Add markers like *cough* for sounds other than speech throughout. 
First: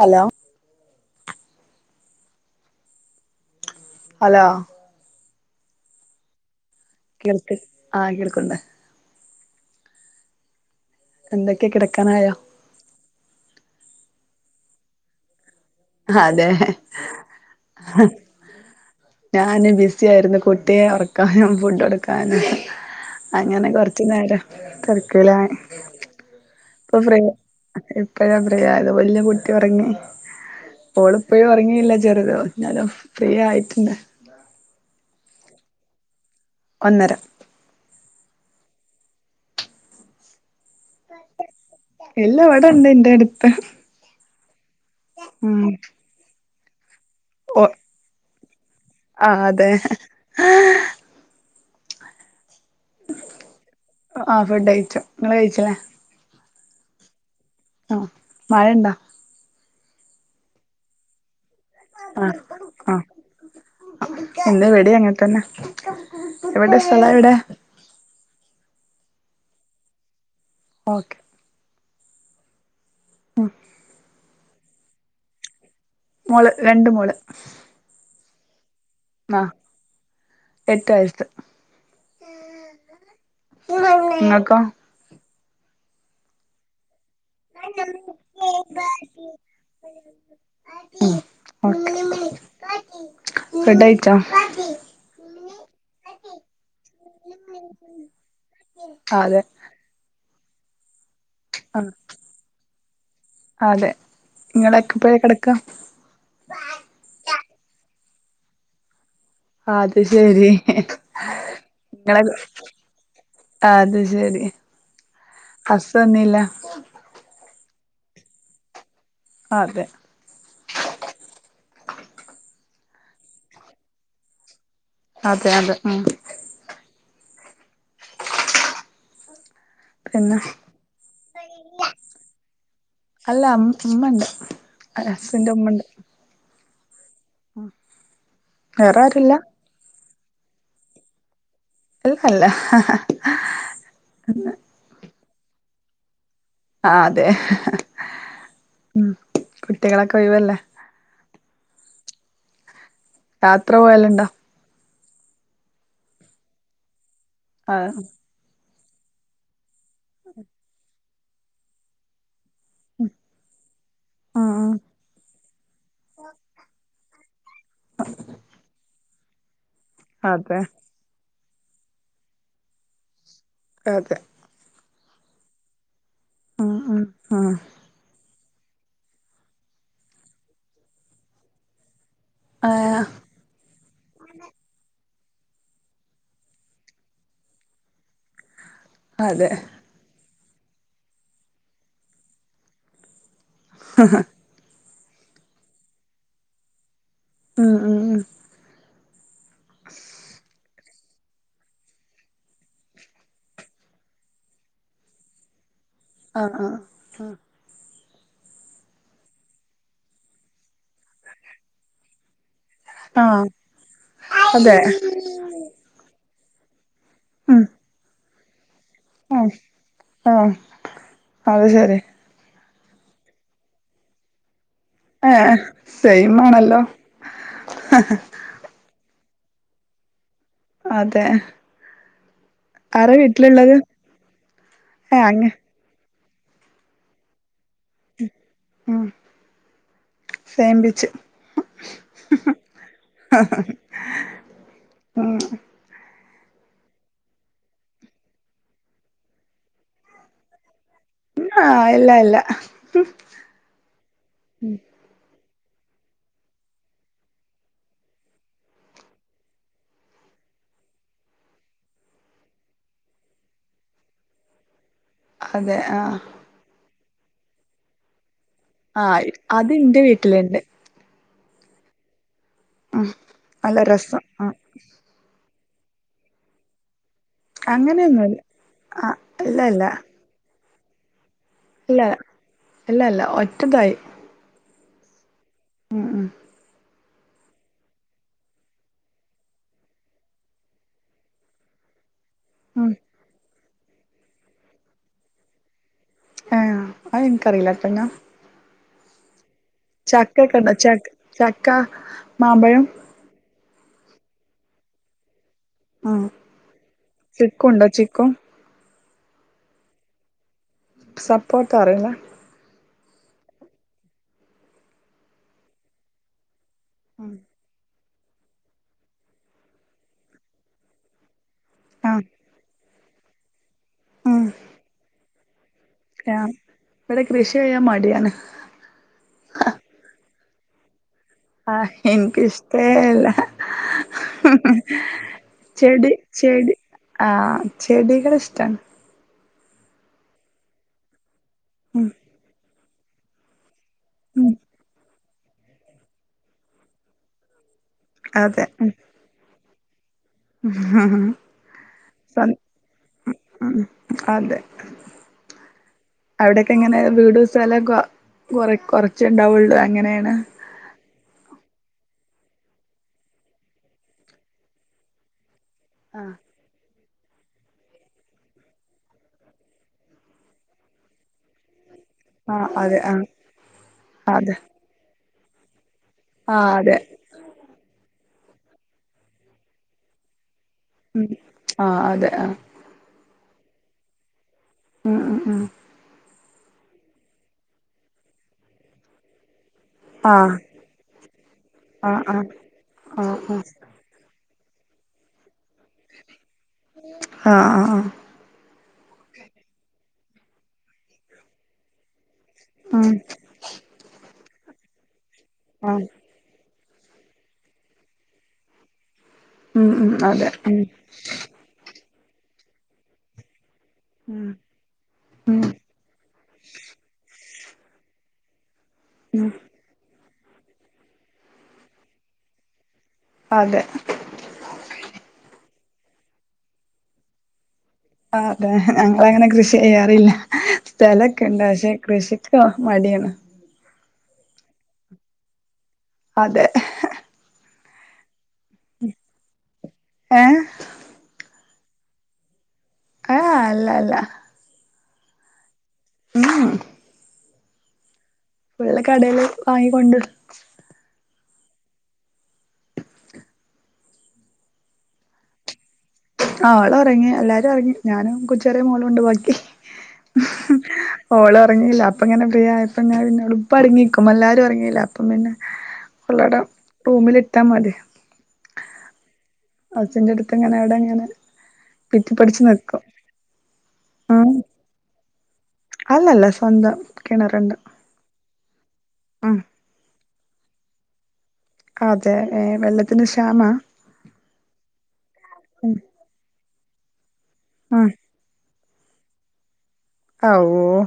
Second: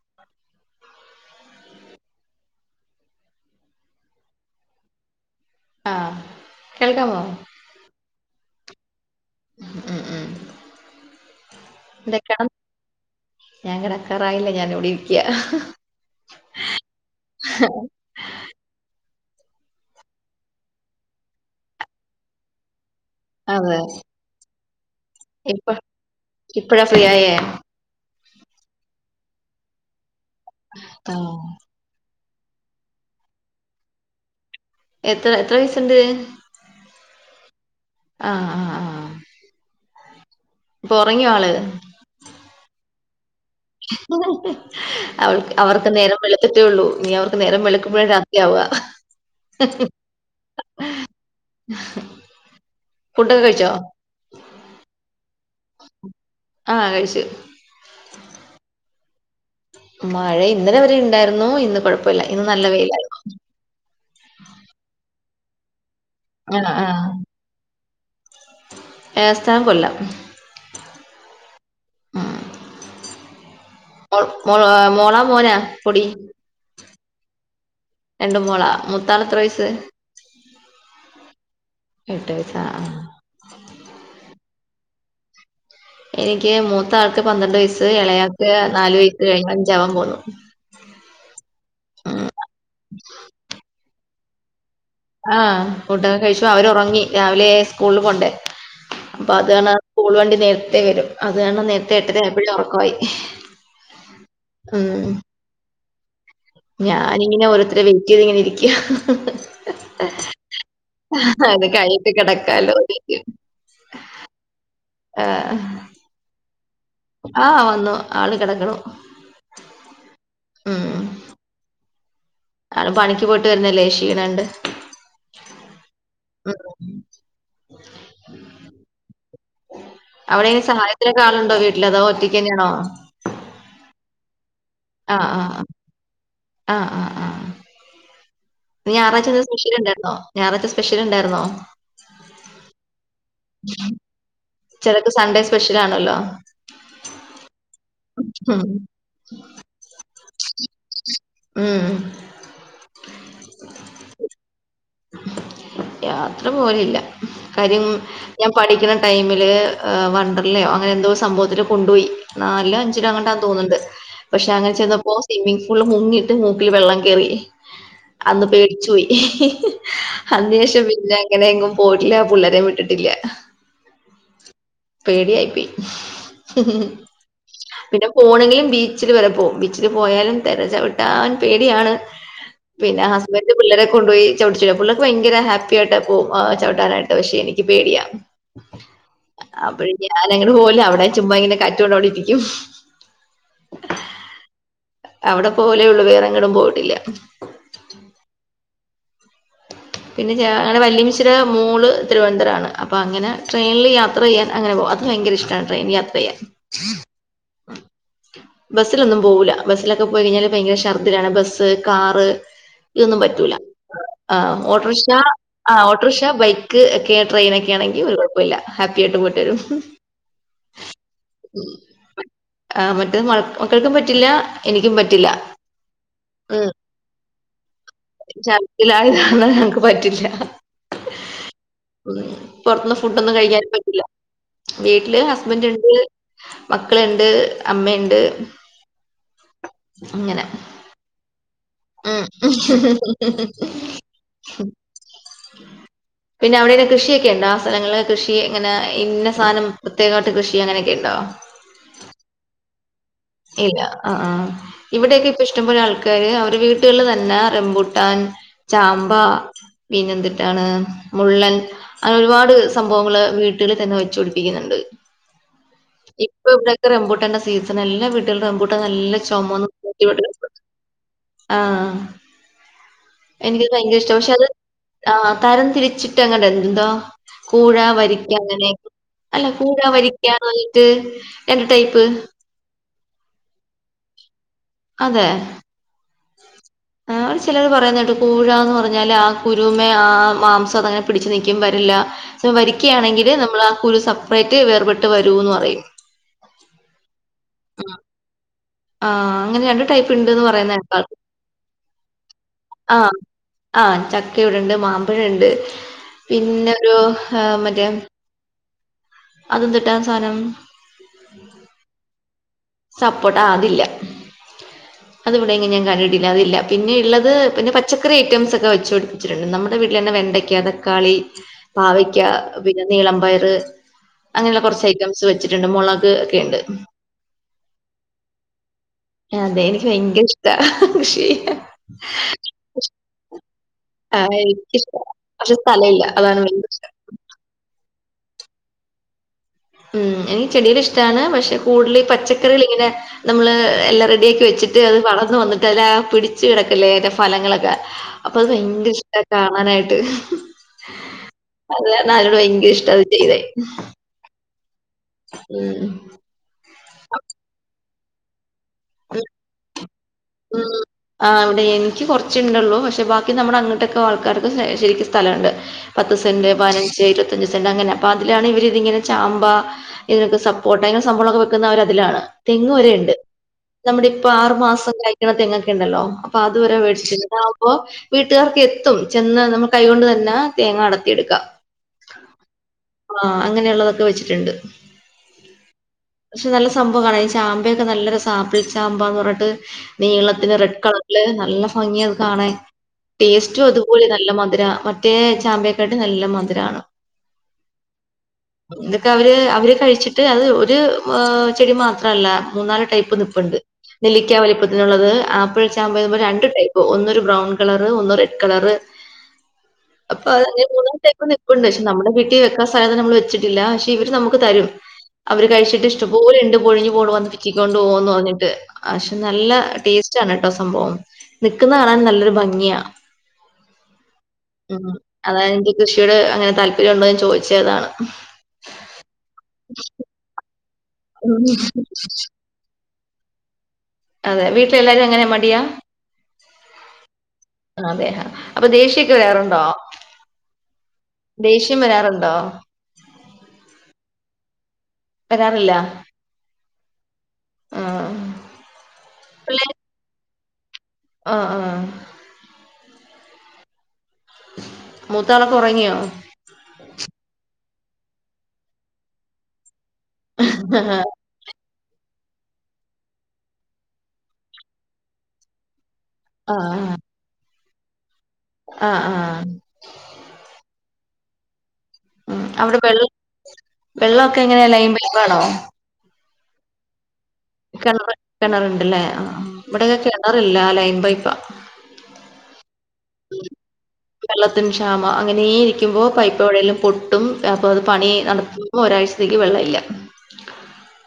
Hello hello ആഹ് കേൾക്കാമോ? കേൾക്ക് ആഹ് കേൾക്കണ്ട് ഉം ഉം എന്തൊക്കെ എന്തെ കിടക്കാനായോ കെട ഞാൻ കിടക്കാറായില്ല ഞാന ഇവിടെ ഇരിക്കാ അതെ ഞാന് ബിസി ആയിരുന്നു കുട്ടിയെ ഉറക്കാനും ഫുഡ് കൊടുക്കാനും അങ്ങനെ അതെ കൊറച്ചു നേരം തെർക്കയിലാണ് ഇപ്പ ഇപ്പഴാ ഫ്രീ ആയെ ഇപ്പഴാ പറയാ അത് വല്യ കുട്ടി ഒറങ്ങി ആഹ് ഓളിപ്പഴും ഒറങ്ങിയില്ലാ ചെറുത് ന്നാലും ഫ്രീ ആയിട്ട്ണ്ട് എത്ര എത്ര വയസ്സ്ണ്ട് ഒന്നര ആഹ് ആഹ് ആഹ് ഇപ്പൊ ഒറങ്ങിയോ ആള് ഇല്ലാ ഇവിടെ ഇണ്ട് ഇന്റെട്ത്ത് അവൾക്ക് അവർക്ക് നേരം വെളുത്ത്ട്ടേ ഒള്ളൂ ഇനി അവർക്ക് ഓ നേരം വെളുക്കുമ്പെഴാ രാത്രിയാവാ ആഹ് അതെ ഫുഡൊക്കെ കഴിച്ചോ? ആഹ് ഫുഡയിച്ചു ഇങ്ങള് കയിച്ചില്ലേ ആഹ് കഴിച്ചു ആഹ് മഴ ഇണ്ടോ? മഴ ഇന്നലെ വരെ ഇണ്ടായിരുന്നു ഇന്ന് കൊഴപ്പല്ല ആഹ് ഇന്ന് നല്ല വെയിലായിരുന്നു ആഹ് എന്താ ഇവടീം അങ്ങൻത്തന്നെ ആഹ് ആഹ് ഏസ്ഥാനം കൊല്ലം ഓക്കെ ഉം ആഹ് മോൾ മോ ഏഹ് മോളാ മോനാ പൊടി മോള് രണ്ട് മോള് രണ്ടും മോളാ മുത്താളെത്ര ആഹ് വയസ്സ് എട്ട് വയസ്സ് എട്ട് വയസ്സാ ആഹ് ആഹ് ഇങ്ങക്കോ? എനിക്ക് മൂത്ത ആൾക്ക് പന്ത്രണ്ട് വയസ്സ് എളയാക്ക് നാല് വയസ്സ് കഴിഞ്ഞ് അഞ്ചാവാൻ പോന്നു ഉം ഉം ഫുഡയിച്ചോ? ആഹ് ഫുഡൊക്കെ കഴിച്ചു അവര് ഒറങ്ങി രാവിലെ സ്കൂളില് പോണ്ടേ ആഹ് അപ്പൊ അതെ അത് *unintelligible* സ്കൂൾ വണ്ടി നേരത്തെ വരും അത് കാരണം ആഹ് നേരത്തെ എട്ടര ആയപ്പഴെ ഒറക്കവായി അതെ ഉം ഇങ്ങളെക്കപ്പഴാ *unintelligible* ഞാനിങ്ങനെ ഓരോരുത്തരെ വെയിറ്റ് ചെയ്ത് ഇങ്ങനെ ഇരിക്കാ അത് ശെരി അത് കഴിഞ്ഞിട്ട് ഇങ്ങളെ കെടക്കാലോന്ന് *unintelligible* അത് ശെരി ഹസ്സ് വന്നീല്ലാ ആഹ് വന്നു ആള് കെടക്കണു അതെ ആള് പണിക്ക് പോയിട്ട് വരുന്നയല്ലേ ക്ഷീണം ഇണ്ട് അതെ അതെ ഉം അ പിന്നെ അവിടെ എങ്ങനെ സഹായത്തിനൊക്കെ ആളുണ്ടോ വീട്ടില് അതോ ഒറ്റയ്ക്ക് തന്നെയാണോ അല്ലാ ഉം ഉമ്മണ്ട് അ ആഹ് ആഹ് ഹസ്സിന്റെ ആഹ് ഉമ്മണ്ട് ആഹ് ആഹ് ഉം ഇന്ന് ഞായറാഴ്ച എന്തേലും സ്പെഷ്യൽ ഇണ്ടായിരുന്നോ ഞായറാഴ്ച്ച സ്പെഷ്യൽ ഇണ്ടായിരുന്നോ? *unintelligible* ഉം അല്ലാ ചെലർക്ക് സൺഡേ സ്പെഷ്യൽ ആണല്ലോ ആഹ് അതെ ഉം കുട്ടികളൊക്കെ ഒഴിവ ഉം. യാത്ര പോവല്ണ്ടോ? യാത്ര പോല്‌ല്ല ആ കാര്യം ഞാൻ പഠിക്ക്ണ ടൈമില് വണ്ടർലയോ അങ്ങനെ എന്തോ സംഭവത്തിൽ കൊണ്ടോയി ന്നല്ലെ *unintelligible* തോന്ന്ണ്ട് ആ പക്ഷെ അങ്ങനെ ചെന്നപ്പോ സ്വിമ്മിംഗ് ഫൂള് മുങ്ങിട്ട് മൂക്കില് വെള്ളം കേറി അന്ന് പേടിച്ചോയി. അതെ അന്നേഷം പിന്നെ അങ്ങനെ എങ്ങും പോയിട്ടില്ല പുളേളരേ വിട്ടിട്ടില്ല. അതെ പേടിയായി പോയി. ഉം ഉം ഉം പിന്നെ പോണെങ്കിലും ബീച്ചിൽ വരെ പോവും ബീച്ചിൽ പോയാലും തെരച്ചവിട്ടാൻ പേടിയാണ്. ആ പിന്നെ ഹ ഇവ്ടെ പിള്ളേരെ കൊണ്ടോയി ചടിച്ച പിള്ളേർക്ക് ഭയര ഹാപ്പി ആയിട്ട് പോവും ചവിട്ടാനായിട്ട് പക്ഷെ എനിക്ക് പേടിയ. ആ അപ്പഴേക്ക് ഞാൻ അങ്ങനെ പോവുല അവിടെ ചുമ്മ ഇങ്ങനെ കാറ്റ്കൊണ്ടോടിരിക്കും. ഹ് ഹ് അവടെ പോലെള്ളൂ വേറെങ്ങടും പോയിട്ടില്ല. ഉം ഉം ഉം ആ പിന്നെ അങ്ങനെ വല്ല്യമ്മച്ചിടെ മോള് തിരുന്തരാണ് അപ്പ അങ്ങനെ ട്രെയ്ല്ല് യാത്ര ചെയ്യാൻ അങ്ങനെ പോവും അത് ഭയങ്കര ഇഷ് ട്രെയിൻ യാത്രയ്യാൻ. ആ ആ ബസ്സിലൊന്നും പോവൂല്ല ബസ്സിലൊക്കെ പോയി കഴിഞ്ഞാല് ഭയങ്കര ഛർദ്ദിലാണ് ബസ്സ്, കാറ്. ഇതൊന്നും ആ പറ്റൂല ആഹ് അതെ ഓട്ട്രക്ഷ ആഹ് ഓട്ട്രക്ഷ, ബൈക്ക് *unintelligible* ഉം ട്രെയ്‌നെക്കേണെങ്കി ഒര് കൊഴ പോല്ല ഹാപ്പി ആയിട്ട് ആ പോയിട്ടരും. ആ അത് ശരി ആഹ് മറ്റെ മക്കൾക്കും പറ്റില്ല എനിക്കും പ ഏഹ് സെയ്മാണല്ലോ. ഇല്ലാ *unintelligible* ഞങ്ങക്ക് പറ്റില്ല. അതെ. ഉം പൊർത്ത്ന്ന് ആരാ ഫുഡൊന്നും കഴിക്കാൻ വീട്ടിലുള്ളത് പറ്റില്ല ഏ വീട്ടില് അങ്ങ് ഹസ്ബന്റ്ണ്ട് മക്കള്ണ്ട് അമ്മേണ്ട്. ഉം സേംമ്പിച്ച്. ഉം ഉം പിന്നെ അവിടെന്നെ കൃഷിയൊക്കെ ഇണ്ടോ? സ്ഥലങള് കൃഷി ങ്ങനെ ഇന്ന സാനം പ്രത്യേകമായിട്ട കൃഷി അങ്ങനെയൊക്കെ ഇണ്ടോ? ആഹ് ഇല്ല ഇല്ല. ഇല്ല ആഹ്. ഇവിടെയൊക്കെ ഇപ്പ ഇഷ്ടംപോലെ ആൾക്കാര് അവരുടെ വീട്ട്ല് തന്നെ റെംബൂട്ടാൻ ചാമ്പ പിന്നെന്തിട്ടാണ് മുള്ളൻ അങ്ങനെ ഒരുപാട് സംഭവങ്ങള് വീട്ടില് തന്നെ വെച്ചു പിടിപ്പിക്ക്ന്ന്ണ്ട്. അതെ ആഹ്. ഇപ്പ ഇവിടൊക്കെ റംമ്പൂട്ടന്റെ സീസണാ എല്ല വീട്ടിൽറമ്പൂട്ട ആ നല്ല ചുമൊന്നും അത് ഇന്റെ *unintelligible* വീട്ടിലുണ്ട് ആഹ് ഉം എനിക്കത് നല്ല ഭയങ്കര ഇഷ്ട രസം പക്ഷെ അത് ഉം ആഹ് തരം തിരിച്ചിട്ട് അങ്ങടെ എന്തോ കൂഴ അങ്ങനെയൊന്നുല്ല വരിക്കങ്ങനെ ആ അല്ല ഇല്ല കൂഴ, ഇല്ല വരി നല്ലൊരു എന്ത് ടൈപ്പ്. അല്ല അല്ല ഒറ്റതായി. അതെ. ആ അവിടെ ചിലർ പറയുന്നേട്ടു കൂഴന്ന് പറഞ്ഞാല് ആ കുരുമേ ആ മാംസം അതങ്ങനെ പിടിച്ച് നിക്കും വരില്ല സ്വ ഉം വരിക്കയാണെങ്കില് നമ്മൾ ആ കുരു സെപ്പറേറ്റ് വേർപെട്ട് വരുന്ന് പറയും. ആഹ് അതെനിക്കറിയില്ലാട്ടോ ഞാൻ. ആഹ് അങ്ങനെയാണ്ട്. ചക്കക്കണ്ട ച ചക്ക, മാമ്പഴം. ആഹ് ആഹ് ചക്ക ഇവുടുണ്ട് മാമ്പഴുണ്ട് ഉം പിന്നെ ഒരു മറ്റേ. ചിക്കുണ്ടോ ചിക്കു അതെന്തുട്ടാ ആ സാനം. സപ്പോട്ട അറിയുലെ? സപ്പോർട്ട ആ അതില്ല അതിവിടെങ്ങും ഞാൻ കണ്ടിട്ടില്ല അതില്ല. പിന്നെ ള്ളത് പിന്നെ പ പച്ചക്കറി ഐറ്റംസ് ഒക്കെ വെച്ചുപടിപ്പിച്ചിട്ടുണ്ട് നമ്മുടെ വീട്ടിൽ തന്നെ വെണ്ടയ്ക്ക, തക്കാളി, ആ പാവക്ക. പിന്നെ നീളം പയറ് ഉം അങ്ങനെയുള്ള കുറച്ച് ഐറ്റംസ് വെച്ചിട്ടുണ്ട് മുളക് ആ ഒക്കെയുണ്ട്. ഇവിടെ കൃഷി ചെയ്യാൻ മടിയാണ്. അതെ എനിക്ക് ഭയങ്കര ഇഷ്ട കൃഷിചെയ്യാൻ. ആഹ് എനക്ക് ഇഷ്ടേ അല്ല. ആഹ് എനിക്കിഷ്ട പക്ഷെ സ്ഥലമില്ല ചെടി, അതാണ് ഭയങ്കര ചെടി. ഇഷ്ടം ആഹ് ചെടികള് ഇഷ്ടാണ്. ഉം എനിക്ക് ചെടികള് ഇഷ്ട്ടാണ് പക്ഷെ കൂടുതൽ ഈ ഉം പച്ചക്കറികൾ ഇങ്ങനെ. നമ്മള് എല്ലാം റെഡിയാക്കി ഉം വെച്ചിട്ട് അത് വളർന്ന് വന്നിട്ട്. ഇതല പിടിച്ച കിടക്കലേ അയിന്റെ ഫലങ്ങളൊക്കെ അപ്പൊ അത് അതെ ഭയങ്കര ഇഷ്ട കാണാനായിട്ട്. അത അയിനോട് ഉം ഭയങ്കര ഇഷ്ട അത് ചെയ്തെ. അതെ. ഉം. അവിടെക്കെ എങ്ങനെ വീട് സ്ഥലൊകൊ കൊറ, കൊറച്ച ഉണ്ടാവുള്ളു എങ്ങനെണ്. ഉം ആഹ് ഇവിടെ എനിക്ക് കുറച്ചുണ്ടള്ളൂ പക്ഷെ ബാക്കി നമ്മുടെ അങ്ങോട്ടൊക്കെ ആൾക്കാർക്ക് ശരിക്കും സ്ഥലണ്ട്. പത്ത് ആ സെന്റ്, പതിനഞ്ച്, ഇരുപത്തഞ്ച് സെന്റ് അങ്ങനെ അപ്പം അതിലാണ് ഇവരിതിങ്ങനെ ചാമ്പ. ഇങ്ങനത്തെ സപ്പോർട്ട ഇങ്ങനെ സംഭവങ്ങളൊക്കെ വെക്കുന്നവര് അതിലാണ്. ആഹ് തെങ്ങ് വരെ അതെ ഉണ്ട് ആഹ്. നമ്മുടെ ഇപ്പൊ ആറു മാസം കായ്ക്കണ തെങ്ങൊക്കെ ഉണ്ടല്ലോ അപ്പൊ അത് ആ വരെ അതെ മേടിച്ച്. അപ്പോ വീട്ടുകാർക്ക് എത്തും ചെന്ന് നമ്മ കൈകൊണ്ട് തന്നെ തേങ്ങ അടത്തും. ഉം ആഹ് അതെ ആഹ്. ആഹ് അങ്ങനെയുള്ളതൊക്കെ വെച്ചിട്ടുണ്ട്. ഉം ഉം ഉം. പക്ഷെ നല്ല സംഭവം കാണാം ഈ ചാമ്പയൊക്കെ നല്ലൊരസാ ആപ്പിൾ ചാമ്പന്ന് പറഞ്ഞിട്ട്. ആ നീളത്തിന് റെഡ് കളറില് നല്ല ഭംഗിയ ആ അത് ആ കാണാൻ ആ ടേസ്റ്റും ആ അതും. തോലി നല്ല മധുര മറ്റേ ചാമ്പ്യക്കാട്ട് നല്ല മധുരാണ്. ആ ആ എന്തൊക്കെ അവര്, അവര് കഴിച്ചിട്ട് അത് ഒരു ചെടി മാത്രല്ല മൂന്നാല്. ഉം പ്പ്നിപ്പുണ്ട് നെല്ലിക്ക വലിപ്പത്തിനുള്ളത് ആപ്പിൾ ആ ചാമ്പ. രണ്ട് ടൈപ്പ് ഒന്നൊരു ബ്രൗൺ കളറ് ഒന്ന് റെഡ് കളറ്. ഉം ഉം അതെ അപ്പതങ്ങനെ ഉം മൂന്നാല് ടൈപ്പ് നി പ്പുണ്ട് പക്ഷെ നമ്മളെ വീട്ടി വെക്കൻ സ്ഥലല്ല നമ്മള് വെച്ചിട്ടില്ല പക്ഷെ ഇവര് നമുക്ക് ഉം തരും. അവര് ഉം കഴിച്ചിട്ട് ഇഷ്ടം പോലെ ഉണ്ട് കൊഴിഞ്ഞു പോണു പറഞ്ഞ് പിച്ചിക്കൊണ്ടുപോന്നു പറഞ്ഞിട്ട് പക്ഷെ ഉം നല്ല ടേസ് റ്റാണ് കേട്ടോ സംഭവം നിക്കുന്ന കാണാൻ നല്ലൊരു ഭംഗിയാ അതെ ഉം അതാണ് എന്റെ കൃഷിയോട് അങ്ങനെ താല്പര്യം ഉണ്ടോ എന്ന് ചോദിച്ചയതാണ് ആഹ് അതെ ഞങ്ങളങ്ങനെ കൃഷി ചെയ്യാറില്ല ഉം. സ്ഥലൊക്കെ ഉണ്ട് പക്ഷെ കൃഷി ഹോ മടിയാണ് അതെ വീട്ടിലെല്ലാരും അങ്ങനെ മടിയാ അതെ അതെയാ അപ്പൊ ദേഷ്യക്ക് വെരാറൊണ്ടോ ഏ ദേഷ്യം വരാറൊണ്ടോ ആഹ് അല്ല അല്ല വരാറില്ല ഉം ആഹ് പിള്ള കടയില് പിള്ളേര് വാങ്ങിക്കൊണ്ട് ആഹ് ആഹ് മൂത്താളൊക്കെ ഒറങ്ങിയോ ആഹ് അവള് ഒറങ്ങി എല്ലാരും ഒറങ്ങി ഞാനും കൊച്ചേറിയ മോളോണ്ട് ബാക്കി ആഹ് ഓളൊറങ്ങീല്ല അപ്പ ഇങ്ങനെ ഫ്രീ ആയപ്പ ഞാൻ പിന്നെ ഉളപ്പ അടങ്ങിക്കും എല്ലാരും ഇറങ്ങിയില്ല അപ്പം പിന്നെ ഫുള്ളട റൂമിലിട്ട മതി ആഹ് ആഹ് അച്ഛൻ്റെടുത്ത് എങ്ങനെ അവിടെങ്ങനെ ഉം അവിടെ വെള് വെള്ളോക്കെ ഉം എങ്ങനെയാ ലൈൻപൈപ്പാണോ അല്ലല്ല സ്വന്തം കിണറ്ണ്ട് കെണറ് കെണറ്ണ്ടല്ലേ ആ ഇവിടൊക്കെ കെണറില്ല ലൈൽ പൈപ്പാ അതെ ഏ വെള്ളത്തിന് ക്ഷാമ വെള്ളത്തിന് ക്ഷാമ ഉം അങ്ങനേയിരിക്കുമ്പോ പൈപ്പെവിടെലും പൊട്ടും അപ്പൊ അത് പണി ഉം നടത്തു മ്പൊ ഒരാഴ്ചത്തേക്ക് വെള്ള ഇല്ല ആഹ് ഓഹ്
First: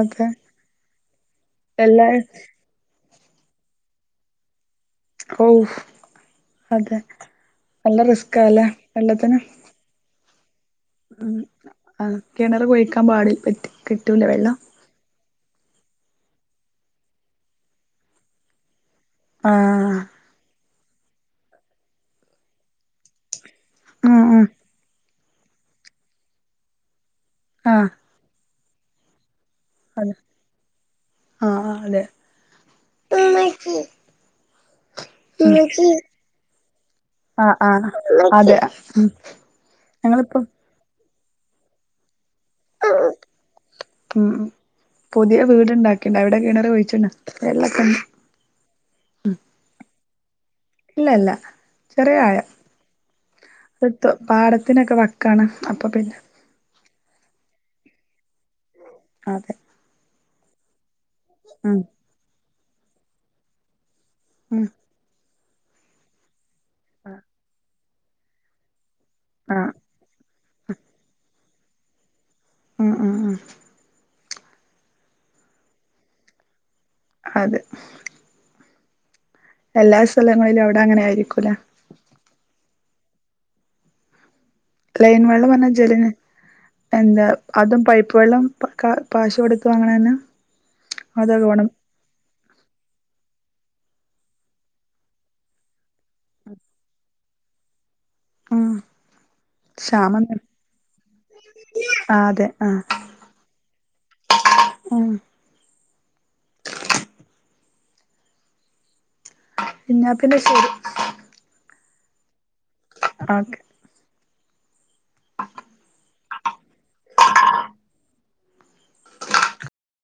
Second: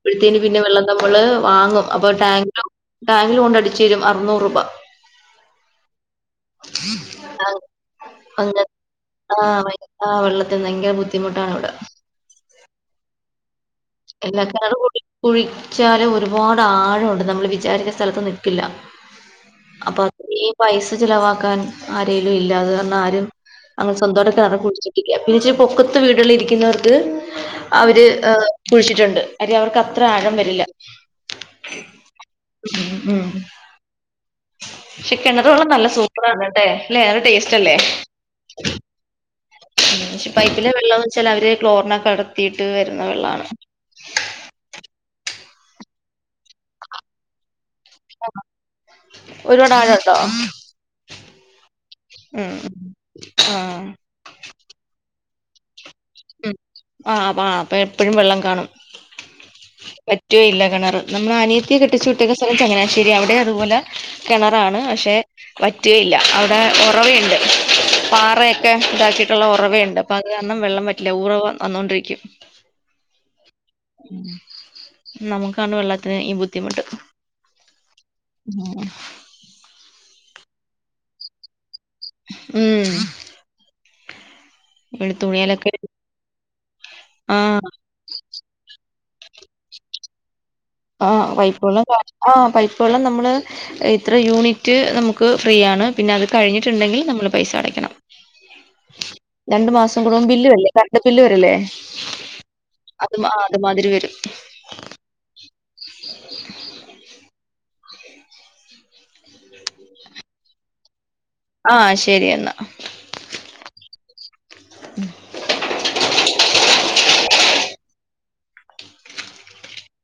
അതെ പിന്നെ വെള്ള നമ്മള് വാങ്ങും എല്ലാ അപ്പൊ ടാങ്ക ടാങ്കില് കൊണ്ടടിച്ചരും അറുന്നൂറൂപ ഔ അതെ നല്ല അങ്ങനെ റിസ്കാല്ലേ വെള്ളത്തിന് ആഹ് ഭയ ആഹ് വെള്ളത്തിന് ഭയങ്കര ബുദ്ധിമുട്ടാണിവിടെ അഹ് കെണറ്കുഴിക്കാൻ പാടി പറ്റി കിട്ടൂല ഇല്ല വെള്ളം കെണറ് കുഴി കുഴിച്ചാല് ഒരുപാട് ആഴണ്ട് നമ്മള് വിചാരിച്ച സ്ഥലത്ത് നിക്കില്ല ആഹ് ഇനീം പൈസ ചെലവാക്കാൻ ആരേലുല്ല അത്കാരണം ആരും അങ്ങനെ ഉം സ്വന്തട്ടൊരു ഉം കെണറ് കുഴിച്ച രിക്ക പിന്നച്ചിരി പൊക്കത്ത് വീടുകളിരിക്കുന്നവർക്ക് ആഹ് അവര് എഹ് കുഴിച്ചിട്ടുണ്ട് കാര്യം അവർക്ക ത്ര അതെ ആഴം വരില്ല ആഹ് അതെ ഉം ഉം ഷെ കെണറ് വെള്ളം നല്ല സൂപ്പറന്നട്ടെ അല്ലേ നല്ല ആഹ് ടേസ്റ്റല്ലേ ആഹ് അതെ ഞങ്ങളിപ്പം പൈപ്പിലെ വെള്ളന്ന്ച്ചാലവര് ക്ലോറിനൊക്കെ അടത്തിയിട്ട് വെരുന്ന വെള്ളാണ് ഉം ഉം പുതിയ വീടുണ്ടാ ക്ക്ണ്ട് അവിടെ കിണറ് കുഴിച്ച്ണ് വെള്ളൊക്കെണ്ട് മ് ഒരുപാടാഴൊണ്ടോ ഇല്ലല്ല ചെറിയ ആഴം ഉം ആഹ് പാടത്തിനൊക്കെ വക്കാണ് അപ്പൊ പിന്നെ ഉം ആഹ് അപ്പ അപ്പൊ എപ്പഴും വെള്ളകാണും അതെ വറ്റോയില്ല കെണറ് നമ്മള അനിയത്തിയെ ഉം കെട്ടിച്ചുവിട്ടക്കണ സ്ഥലത്ത് ചങ്ങനാശ്ശേരി അവിടെ അതുപോലെ ഉം കെണറാണ് പഷെ വറ്റേയില്ല അവിടെ ഒറവയണ്ട് പാറയൊക്കെതാക്കിയിട്ടുള്ള ആഹ് ഒറവേണ്ട് അപ്പത് കരണം വെള്ളം വറ്റില്ല ഉറവ വന്നോണ്ടിരിക്കും ഉം ഉം ഉം ഉം നമുക്കാണി വെള്ളത്തിനു ഈ ബുദ്ധിമുട്ട് അതെ ഇങ്ങനെ എല്ലാ സ്ഥലങ്ങളിലും അവിടെ അങ്ങനെയായിരിക്കുലേ ഉം ലൈൻ വെള്ള പറഞ്ഞാ തുണിയലൊക്കെ ജലനിധി എന്താ ആഹ് അതും പൈപ്പുവെള്ളം ഇപ്പൊക്കാ പാശൊടുത്തു വാങ്ങണന്നാ ആഹ് പെപ്പുവെള്ള കാ ആഹ് പൈപ്പ് വെള്ളം നമ്മള് ഇത്ര യൂണിറ്റ് നമുക്ക് ഫ്രീയാണ് പിന്നെ അത് കഴിഞ്ഞിട്ടുണ്ടെങ്കി നമ്മള് പൈസ അടയ്ക്കണം ഉം രണ്ടുമാസം ക്ഷാമം കൂടുമ്പോ ബില്ല് വരില്ലേ കര്ണ്ട് ബില്ല് വരില്ലേ ആ അതെ ആ അത് മാ അത് മാതിരി വെരും എന്നാ പിന്നെ ശെരി ആഹ് ശെരിയെന്നാ ഓക്കെ ഉം